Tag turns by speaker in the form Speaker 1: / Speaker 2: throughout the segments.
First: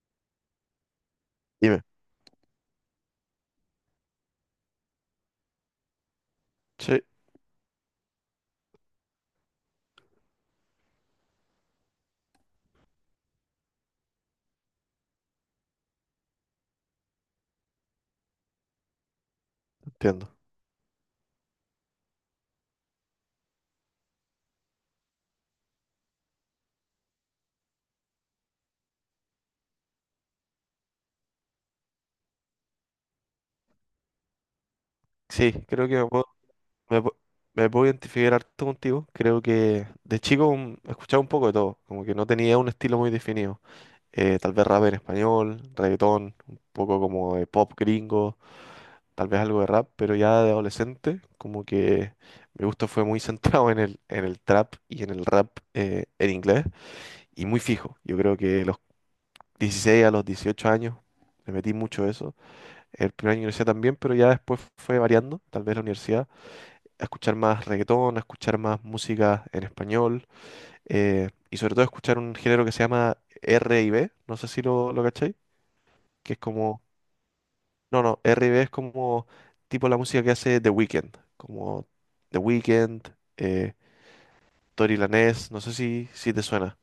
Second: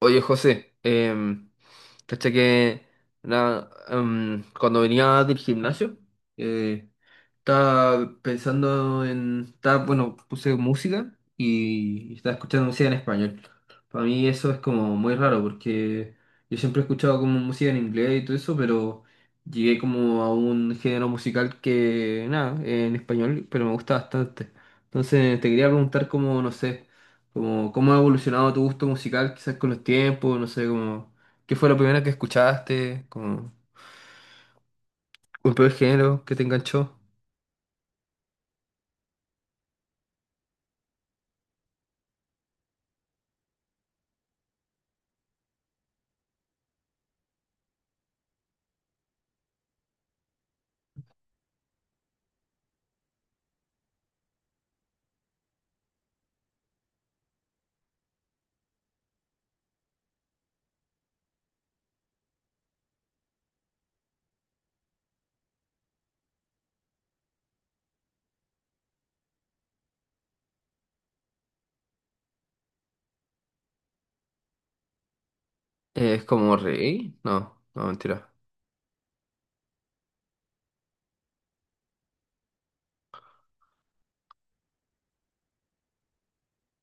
Speaker 1: Oye, José,
Speaker 2: Dime.
Speaker 1: caché que cuando venía del gimnasio, eh,
Speaker 2: Sí,
Speaker 1: estaba pensando en, estaba, bueno, puse música y estaba escuchando música en español. Para mí eso es como muy raro porque yo siempre he escuchado como música en inglés y todo eso, pero llegué como
Speaker 2: entiendo.
Speaker 1: a un género musical que, nada, en español, pero me gusta bastante. Entonces te quería preguntar como, no sé, como cómo ha evolucionado tu gusto musical quizás con los tiempos, no sé, como qué fue lo primero que escuchaste, como
Speaker 2: Sí,
Speaker 1: un primer
Speaker 2: creo que me
Speaker 1: género
Speaker 2: puedo,
Speaker 1: que te enganchó.
Speaker 2: me, pu- me puedo identificar harto contigo. Creo que de chico escuchaba un poco de todo, como que no tenía un estilo muy definido. Tal vez rap en español, reggaetón, un poco como de pop gringo, tal vez algo de rap, pero ya de adolescente, como que mi gusto fue muy centrado en el trap y en el rap en inglés y muy fijo. Yo creo que los 16 a los 18 años me metí mucho eso. El primer año de universidad también, pero ya después fue variando, tal vez la universidad, a escuchar más reggaetón, a escuchar más música en español, y sobre todo a escuchar un género que se llama R&B, no sé si lo cacháis,
Speaker 1: Es
Speaker 2: que es
Speaker 1: como
Speaker 2: como,
Speaker 1: rey. No, no,
Speaker 2: no, no,
Speaker 1: mentira.
Speaker 2: R&B es como tipo la música que hace The Weeknd, como The Weeknd, eh, Tory Lanez, no sé si te suena,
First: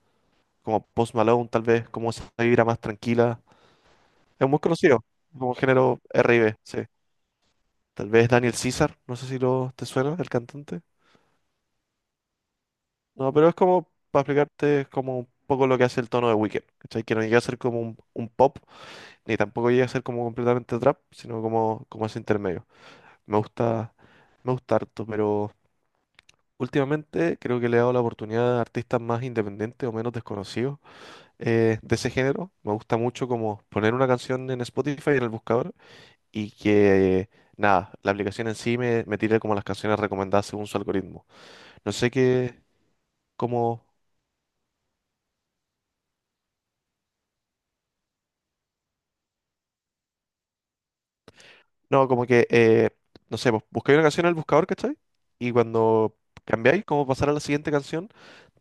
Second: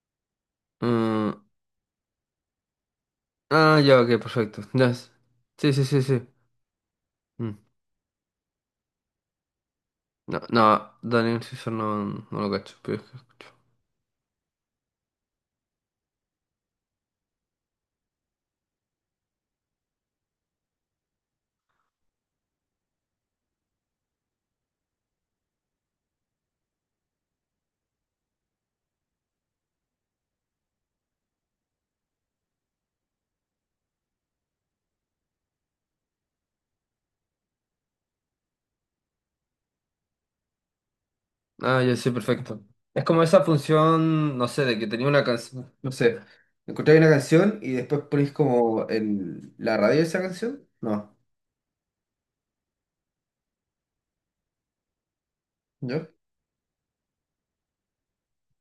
Speaker 2: como Post
Speaker 1: Mm,
Speaker 2: Malone tal vez, como esa vibra más tranquila,
Speaker 1: ah, ya, ok,
Speaker 2: es muy
Speaker 1: perfecto. Ya.
Speaker 2: conocido,
Speaker 1: Es-
Speaker 2: como
Speaker 1: Sí, sí,
Speaker 2: género
Speaker 1: sí, sí.
Speaker 2: R&B, sí.
Speaker 1: Mm.
Speaker 2: Tal vez Daniel César, no sé si te suena, el
Speaker 1: No,
Speaker 2: cantante.
Speaker 1: no, Daniel Caesar no, no lo cacho, pero es que
Speaker 2: No,
Speaker 1: escucho.
Speaker 2: pero es como, para explicarte, es como un poco lo que hace el tono de Weekend, ¿cachai? Que no llega a ser como un pop, ni tampoco llega a ser como completamente trap, sino como ese intermedio. Me gusta, me gusta harto, pero últimamente creo que le he dado la oportunidad a artistas más independientes o menos desconocidos de ese género. Me gusta mucho como poner una canción en Spotify, en el buscador, y que, nada, la aplicación en sí me tire como las canciones recomendadas según su algoritmo.
Speaker 1: Ah,
Speaker 2: No
Speaker 1: ya, sí,
Speaker 2: sé qué,
Speaker 1: perfecto. Es como esa
Speaker 2: como,
Speaker 1: función, no sé, de que tenía una canción, no sé, encontráis una canción y después ponéis como el, la radio de esa canción. No,
Speaker 2: no, como que, no sé, pues, buscáis una canción en el buscador, ¿cachai? Y
Speaker 1: ¿yo?
Speaker 2: cuando cambiáis, como pasar a la siguiente canción,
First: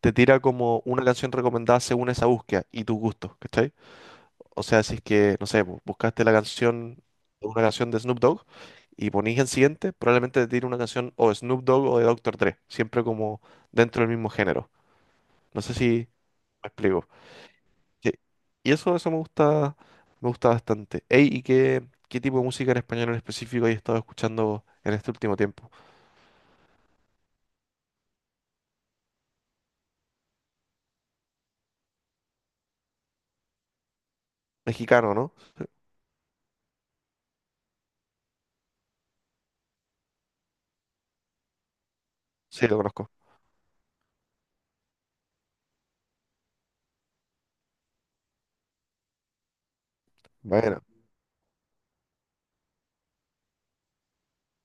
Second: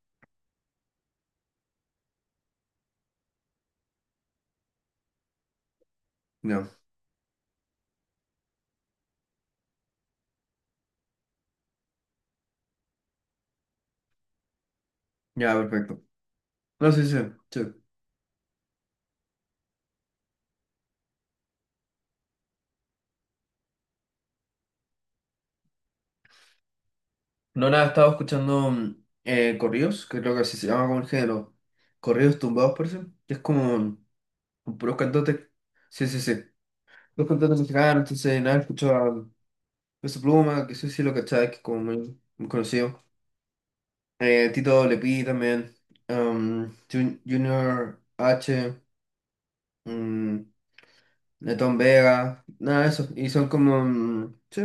Speaker 2: te tira como una canción recomendada según esa búsqueda y tus gustos, ¿cachai? O sea, si es que, no sé, pues, buscaste la
Speaker 1: No,
Speaker 2: canción, una canción de Snoop Dogg y ponís en siguiente, probablemente te tire una canción o de Snoop Dogg o de Doctor Dre, siempre como dentro del mismo género.
Speaker 1: ya,
Speaker 2: No sé
Speaker 1: perfecto.
Speaker 2: si me
Speaker 1: No, sí,
Speaker 2: explico.
Speaker 1: sí, sí.
Speaker 2: Sí. Y eso me gusta bastante. Ey, ¿y qué tipo de música en español en específico has estado escuchando en este último tiempo?
Speaker 1: No, nada, estaba escuchando corridos, que creo que así se llama como el género. Corridos tumbados, parece. Que es como un puros
Speaker 2: Mexicano, ¿no?
Speaker 1: cantantes. Sí, sí, sí. Los cantantes mexicanos, entonces nada, escucho a Peso Pluma, que sí, sí lo cachai, que es como muy, muy
Speaker 2: Sí, lo
Speaker 1: conocido.
Speaker 2: conozco.
Speaker 1: Tito Lepi también. um, Junior H. um,
Speaker 2: Bueno.
Speaker 1: Netón Vega. Nada de eso. Y son como. Sí,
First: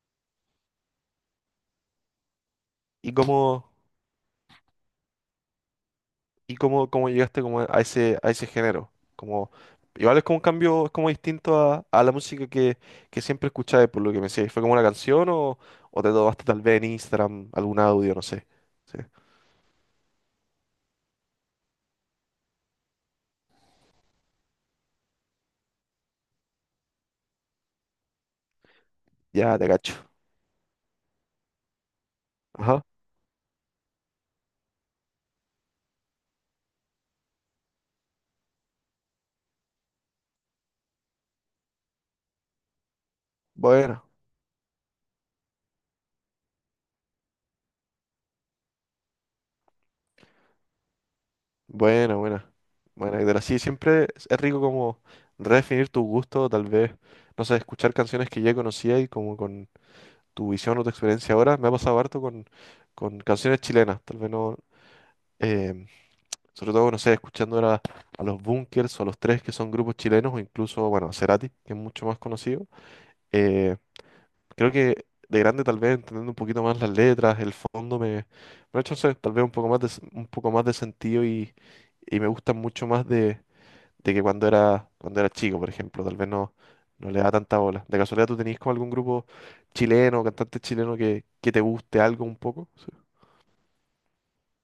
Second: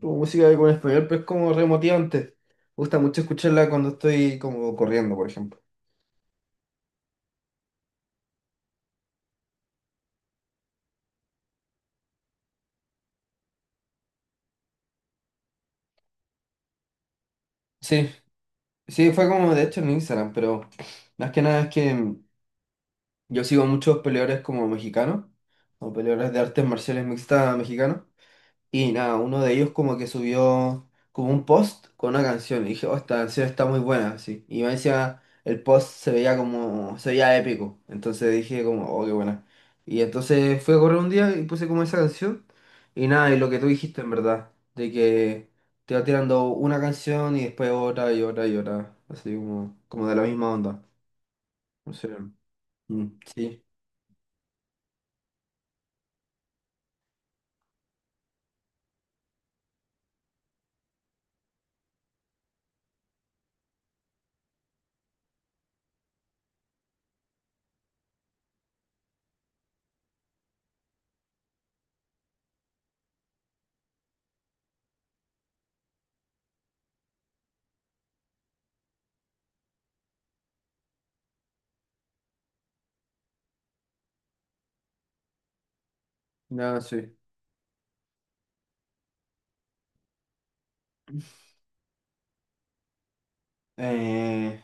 Speaker 1: como música con español, pero es como re motivante. Me gusta
Speaker 2: ¿Y
Speaker 1: mucho escucharla
Speaker 2: cómo,
Speaker 1: cuando estoy como corriendo, por ejemplo.
Speaker 2: y cómo llegaste como a ese género? Como, igual es como un cambio, es como distinto a la música que siempre escuchabas, por lo que me decías. ¿Fue como una canción o te tomaste tal vez en Instagram algún
Speaker 1: Sí,
Speaker 2: audio, no sé? Sí.
Speaker 1: sí, fue como de hecho en Instagram, pero más que nada es que yo sigo muchos peleadores como mexicanos, o peleadores de artes marciales mixtas mexicanos. Y nada, uno de
Speaker 2: Ya, te
Speaker 1: ellos
Speaker 2: cacho.
Speaker 1: como que subió como un post con una canción. Y
Speaker 2: Ajá.
Speaker 1: dije, oh, esta canción está muy buena, así. Y me decía, el post se veía como, se veía épico. Entonces dije como, oh, qué buena. Y entonces fui a correr un día y puse como esa canción. Y nada, y lo que tú dijiste
Speaker 2: Bueno.
Speaker 1: en verdad, de que te va tirando una canción y después otra y otra y otra. Así como, como de la misma onda. No sé.
Speaker 2: Buena, buena.
Speaker 1: Mm,
Speaker 2: Buena, Hidra. Sí,
Speaker 1: sí,
Speaker 2: siempre es rico como redefinir tu gusto, tal vez, no sé, escuchar canciones que ya conocía y como con tu visión o tu experiencia ahora. Me ha pasado harto con canciones chilenas, tal vez no, em, sobre todo, no sé, escuchando ahora a los Bunkers o a los Tres, que son grupos chilenos, o incluso, bueno, a Cerati, que es mucho más conocido. Eh, Creo que de grande, tal vez, entendiendo un poquito más las letras, el fondo, me ha hecho, no sé, tal vez un poco más de, s- un poco más de sentido y me gustan mucho más de que cuando era chico, por ejemplo, tal vez no,
Speaker 1: nada,
Speaker 2: no
Speaker 1: sí.
Speaker 2: le da tanta bola. ¿De casualidad tú tenías como algún grupo chileno, cantante chileno que te guste algo un poco? Sí.
Speaker 1: Eh,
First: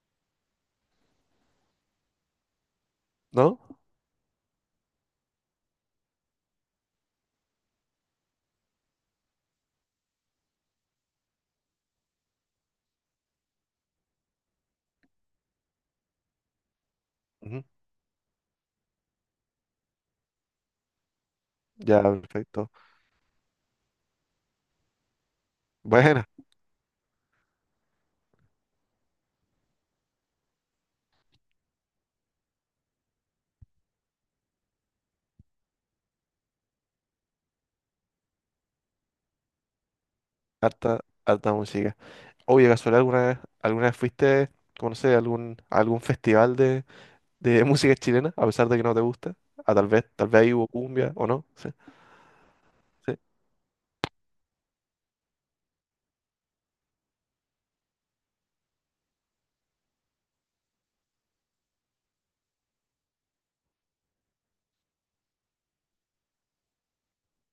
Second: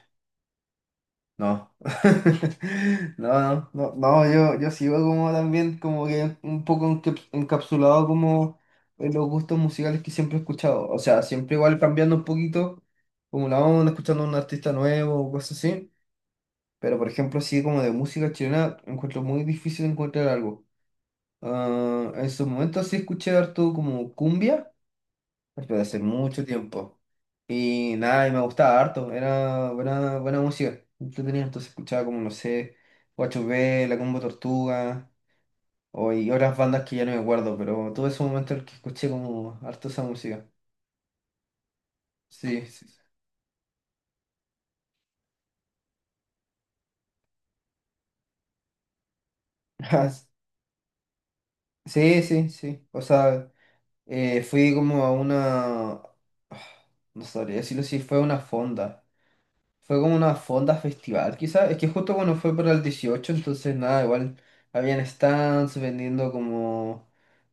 Speaker 1: no. No,
Speaker 2: ¿No?
Speaker 1: no, no, no, yo sigo como también, como que un poco encapsulado como en los gustos musicales que siempre he escuchado. O sea, siempre igual cambiando un poquito, como la onda, escuchando a un artista nuevo o cosas así. Pero por ejemplo, así
Speaker 2: Ujú.
Speaker 1: como de música chilena, encuentro muy difícil encontrar algo.
Speaker 2: Ya,
Speaker 1: Ah, en su
Speaker 2: perfecto.
Speaker 1: momento sí escuché harto como cumbia, pero hace
Speaker 2: Bueno,
Speaker 1: mucho tiempo. Y nada, y me gustaba harto, era buena, buena música. Yo tenía entonces escuchaba como, no sé, 8B, La Combo Tortuga, o, y otras bandas que ya no me acuerdo, pero tuve ese momento en el que escuché como harto esa música.
Speaker 2: harta, harta música.
Speaker 1: Sí,
Speaker 2: Oye,
Speaker 1: sí. Sí.
Speaker 2: ¿casualidad alguna vez fuiste, como no sé, a algún festival de música chilena, a pesar de que no te gusta? Ah, tal
Speaker 1: Ah,
Speaker 2: vez,
Speaker 1: s-
Speaker 2: tal vez ahí hubo cumbia, ¿o no? Sí,
Speaker 1: sí, sí, sí. O
Speaker 2: sí.
Speaker 1: sea, fui como a una... ah, no sabría decirlo si fue a una fonda. Fue como una fonda festival, quizás. Es que justo cuando fue para el 18 entonces nada, igual habían stands vendiendo como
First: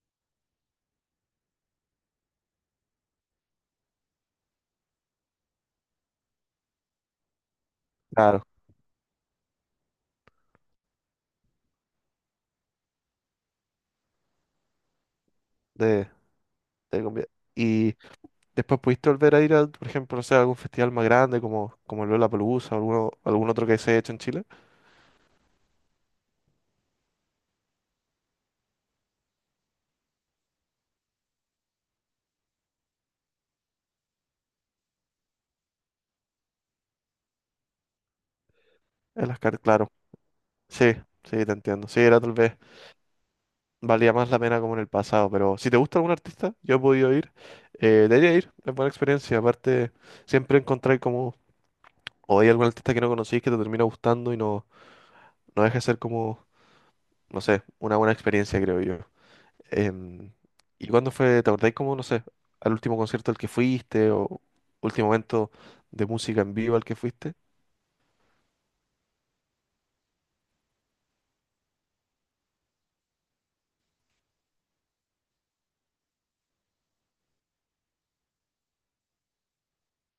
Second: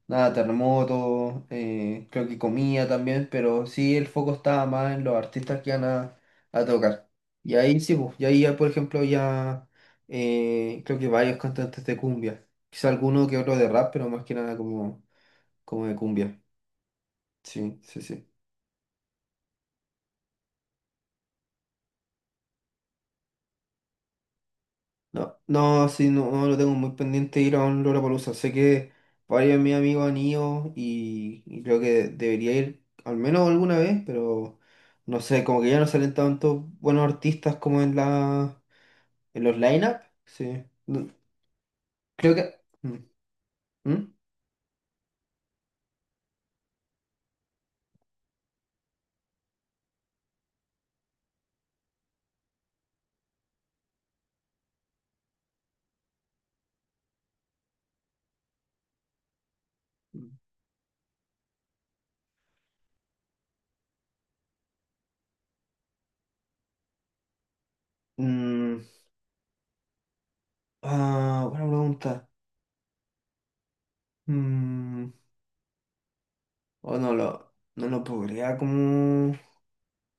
Speaker 1: nada, terremotos, creo que comida también, pero sí el foco estaba más en los artistas que iban a tocar. Y ahí sí, pues, y ahí
Speaker 2: Claro,
Speaker 1: ya, por ejemplo, ya creo que varios cantantes de cumbia. Quizá alguno que otro de rap, pero más que nada como, como de
Speaker 2: de,
Speaker 1: cumbia.
Speaker 2: de cumbia.
Speaker 1: Sí,
Speaker 2: Y
Speaker 1: sí, sí.
Speaker 2: después pudiste volver a ir a, por ejemplo, no sé, a algún festival más grande como el Lollapalooza o algún otro que se haya hecho en Chile.
Speaker 1: No, no, sí, no, no lo tengo muy pendiente ir a un Lollapalooza. Sé que varios de mis amigos han ido y creo que debería ir al menos alguna vez, pero no sé, como que ya no salen tantos buenos artistas como en la en los
Speaker 2: Claro.
Speaker 1: line-up. Sí.
Speaker 2: Sí,
Speaker 1: No,
Speaker 2: sí, te entiendo. Sí, era tal
Speaker 1: creo que.
Speaker 2: vez,
Speaker 1: ¿Mm?
Speaker 2: valía
Speaker 1: ¿Mm?
Speaker 2: más la pena como en el pasado, pero si te gusta algún artista, yo he podido ir, debería ir, es buena experiencia. Aparte, siempre encontrar como, o hay algún artista que no conocís que te termina gustando y no deja de ser como, no sé, una buena experiencia, creo yo. Em, ¿y cuándo fue, te acordáis como, no sé, al último concierto al que fuiste o último evento de música en vivo al que fuiste?
Speaker 1: Mm, ah, buena pregunta. Mm, o no lo, no lo podría como,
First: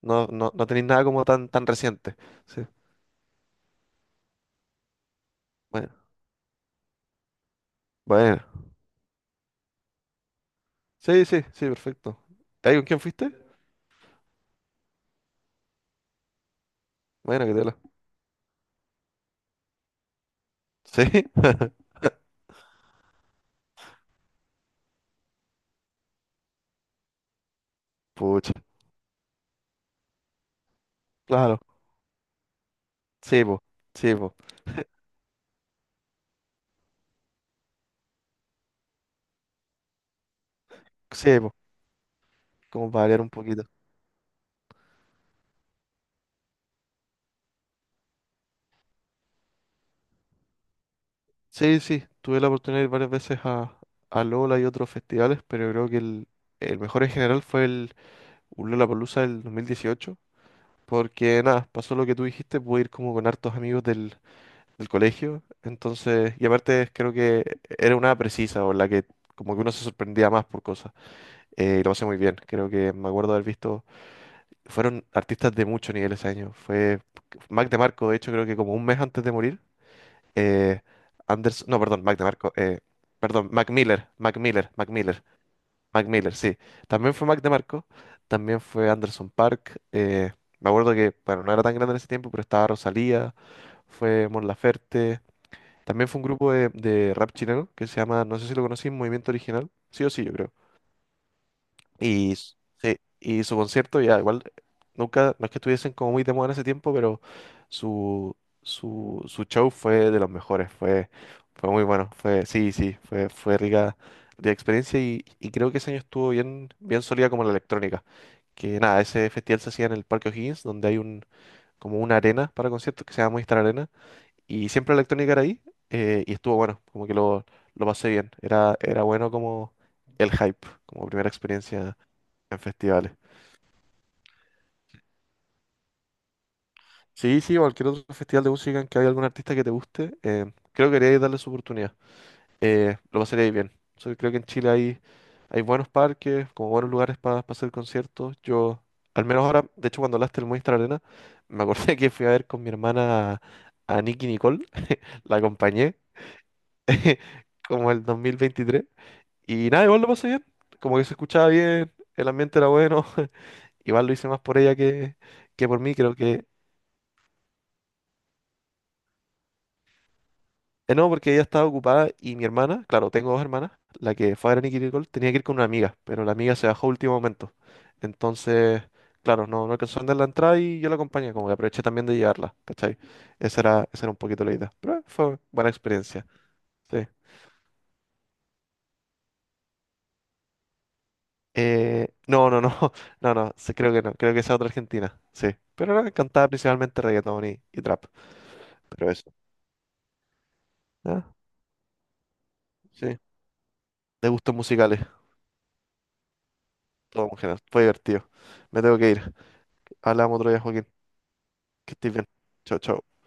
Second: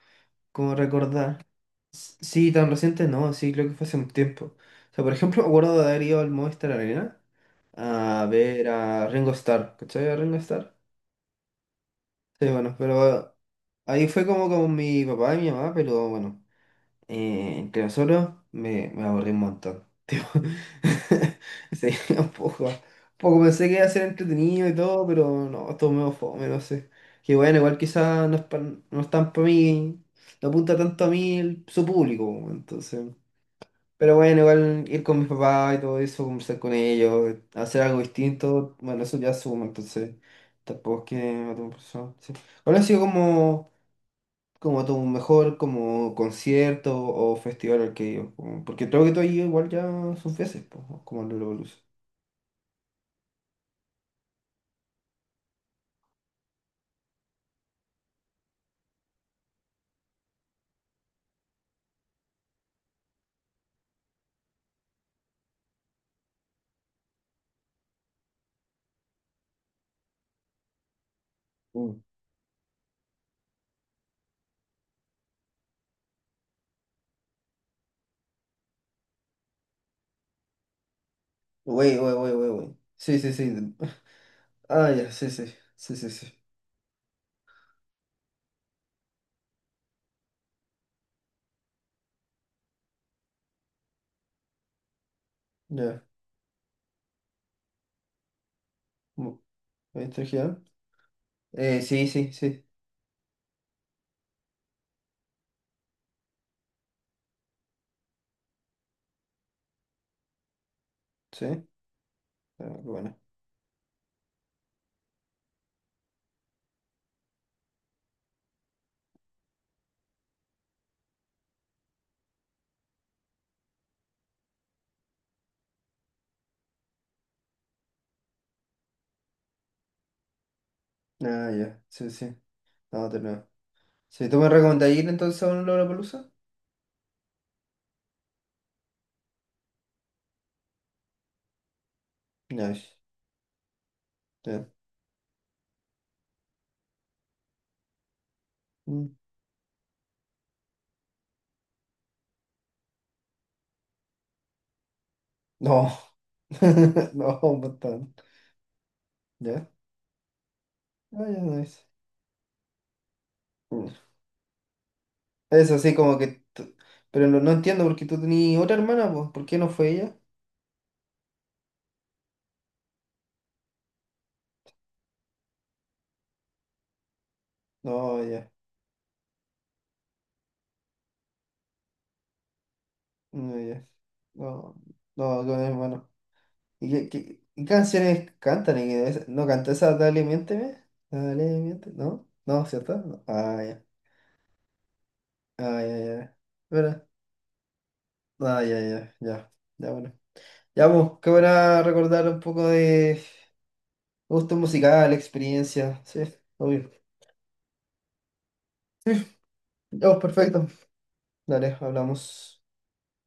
Speaker 2: No, no, no
Speaker 1: como
Speaker 2: tenéis nada como
Speaker 1: recordar.
Speaker 2: tan reciente.
Speaker 1: Sí,
Speaker 2: Sí,
Speaker 1: tan reciente no, sí, creo que fue hace un tiempo. O sea, por ejemplo, me acuerdo de
Speaker 2: bueno,
Speaker 1: haber ido al Movistar Arena a
Speaker 2: bueno.
Speaker 1: ver a Ringo Starr. ¿Cachai a Ringo Starr?
Speaker 2: Sí, sí, sí, perfecto.
Speaker 1: Sí, bueno,
Speaker 2: ¿Ahí con quién fuiste?
Speaker 1: pero ahí fue como con mi papá y mi mamá, pero bueno,
Speaker 2: Bueno, qué tela.
Speaker 1: entre nosotros me, me aburrí un montón. Tipo,
Speaker 2: Sí,
Speaker 1: sí, un poco pensé que iba a ser entretenido y todo, pero no, estuvo medio fome, no sé. Que bueno, igual quizás no es,
Speaker 2: pucha,
Speaker 1: no es tan para mí, no apunta tanto a mí
Speaker 2: claro.
Speaker 1: su público, entonces.
Speaker 2: Sí, po,
Speaker 1: Pero
Speaker 2: sí, po,
Speaker 1: bueno, igual ir con mis papás y todo eso, conversar con ellos, hacer algo distinto, bueno, eso ya suma, entonces tampoco es que
Speaker 2: sí,
Speaker 1: me
Speaker 2: po,
Speaker 1: tengo profesor. Sí. ¿Cuál ha
Speaker 2: como
Speaker 1: sido
Speaker 2: para variar un poquito.
Speaker 1: como, como tu mejor como concierto o festival al que he ido? Como- Porque creo que tú has ido igual ya sus veces, pues, ¿no? Como al Lollapalooza.
Speaker 2: Sí, sí, tuve la oportunidad de ir varias veces a Lola y otros festivales, pero creo que el mejor en general fue el Lollapalooza del 2018. Porque nada, pasó lo que tú dijiste, pude ir como con hartos amigos del colegio. Entonces, y aparte creo que era una precisa o la que como que uno se sorprendía más por cosas. Y lo
Speaker 1: Mm.
Speaker 2: pasé muy bien. Creo que me acuerdo haber visto, fueron artistas de mucho nivel ese año. Fue Mac DeMarco, de hecho, creo que como un mes antes de morir. Eh, Anders, no,
Speaker 1: Güey,
Speaker 2: perdón,
Speaker 1: güey,
Speaker 2: Mac
Speaker 1: güey, güey,
Speaker 2: DeMarco,
Speaker 1: güey. Sí, sí,
Speaker 2: perdón, Mac
Speaker 1: sí.
Speaker 2: Miller, Mac Miller, Mac
Speaker 1: Ah, ya,
Speaker 2: Miller.
Speaker 1: sí, sí, sí,
Speaker 2: Mac
Speaker 1: sí, sí.
Speaker 2: Miller, sí. También fue Mac DeMarco, también fue Anderson Park. Me acuerdo que, bueno, no era tan grande en ese tiempo, pero estaba Rosalía, fue Mon Laferte.
Speaker 1: Ya.
Speaker 2: También fue un grupo de rap chileno que se llama, no sé si lo conocí,
Speaker 1: Mm.
Speaker 2: Movimiento Original.
Speaker 1: ¿Me
Speaker 2: Sí o sí, yo creo.
Speaker 1: distrajeron? Sí,
Speaker 2: Y,
Speaker 1: sí,
Speaker 2: s-
Speaker 1: sí,
Speaker 2: sí, y su concierto, ya igual, nunca, no es que estuviesen como muy de moda en ese tiempo, pero su, su show fue de los mejores, fue,
Speaker 1: sí.
Speaker 2: fue muy bueno,
Speaker 1: Ah,
Speaker 2: sí, sí,
Speaker 1: bueno.
Speaker 2: fue rica, de experiencia y creo que ese año estuvo bien, bien sólida como la electrónica. Que nada, ese festival se hacía en el Parque O'Higgins, donde hay como una arena para conciertos que se llama Movistar Arena, y siempre la electrónica era ahí, y estuvo bueno, como que lo pasé bien, era bueno como el hype, como primera
Speaker 1: Ah, ya,
Speaker 2: experiencia
Speaker 1: sí, sí.
Speaker 2: en
Speaker 1: No,
Speaker 2: festivales.
Speaker 1: de nuevo. Si tú me recomendas ir entonces a un Lollapalooza,
Speaker 2: Sí, sí, cualquier otro festival de música en que haya algún artista que te guste, creo que deberíais darle su oportunidad.
Speaker 1: nice.
Speaker 2: Lo pasaréis bien. So, creo que en
Speaker 1: Ya.
Speaker 2: Chile hay buenos parques, como buenos lugares para hacer conciertos. Yo,
Speaker 1: Mm.
Speaker 2: al menos ahora, de hecho, cuando hablaste del Movistar Arena, me acordé que fui a ver con mi hermana a Nicky Nicole, la
Speaker 1: No,
Speaker 2: acompañé,
Speaker 1: no,
Speaker 2: como el
Speaker 1: bastante.
Speaker 2: 2023.
Speaker 1: Ya,
Speaker 2: Y nada, igual lo pasé bien. Como que se
Speaker 1: ah, ya,
Speaker 2: escuchaba
Speaker 1: nice.
Speaker 2: bien, el ambiente era bueno.
Speaker 1: Mm.
Speaker 2: Igual lo hice más por ella que
Speaker 1: Es
Speaker 2: por
Speaker 1: así
Speaker 2: mí. Creo
Speaker 1: como que.
Speaker 2: que
Speaker 1: T- Pero no, no entiendo porque tú tenías otra hermana, pues. ¿Por qué no fue ella?
Speaker 2: No, porque ella estaba ocupada y mi hermana, claro, tengo dos hermanas, la que fue a Granny Kirikol tenía que ir con una amiga, pero la amiga se bajó a último momento.
Speaker 1: No, ya,
Speaker 2: Entonces, claro, no alcanzó a andar la entrada y yo la acompañé, como que aproveché también de llevarla, ¿cachai?
Speaker 1: no,
Speaker 2: Esa
Speaker 1: ya.
Speaker 2: era, esa era un poquito la idea.
Speaker 1: No,
Speaker 2: Pero
Speaker 1: no,
Speaker 2: fue
Speaker 1: con
Speaker 2: buena
Speaker 1: hermano.
Speaker 2: experiencia,
Speaker 1: ¿Y
Speaker 2: sí.
Speaker 1: qué, qué canciones cantan? ¿Y qué es- ¿No canta esa Dale, miénteme? Dale, miénteme. ¿No?
Speaker 2: No, no,
Speaker 1: ¿No,
Speaker 2: no,
Speaker 1: cierto? No.
Speaker 2: no, no,
Speaker 1: Ah,
Speaker 2: sí,
Speaker 1: ya.
Speaker 2: creo que no, creo que esa es otra Argentina, sí.
Speaker 1: Ah,
Speaker 2: Pero
Speaker 1: ya,
Speaker 2: no,
Speaker 1: ya.
Speaker 2: cantaba principalmente
Speaker 1: ¿Verdad?
Speaker 2: reggaetón y trap,
Speaker 1: Ah, ya,
Speaker 2: pero
Speaker 1: ya,
Speaker 2: eso.
Speaker 1: ya. Ya, bueno. Ya, pues, qué
Speaker 2: ¿No?
Speaker 1: buena recordar un poco
Speaker 2: Sí,
Speaker 1: de
Speaker 2: de
Speaker 1: gusto
Speaker 2: gustos musicales,
Speaker 1: musical, experiencia. Sí, obvio.
Speaker 2: todo en general, fue divertido. Me tengo que ir.
Speaker 1: Ya, pues,
Speaker 2: Hablamos otro día,
Speaker 1: perfecto.
Speaker 2: Joaquín.
Speaker 1: Dale,
Speaker 2: Que estés bien.
Speaker 1: hablamos.
Speaker 2: Chao, chao.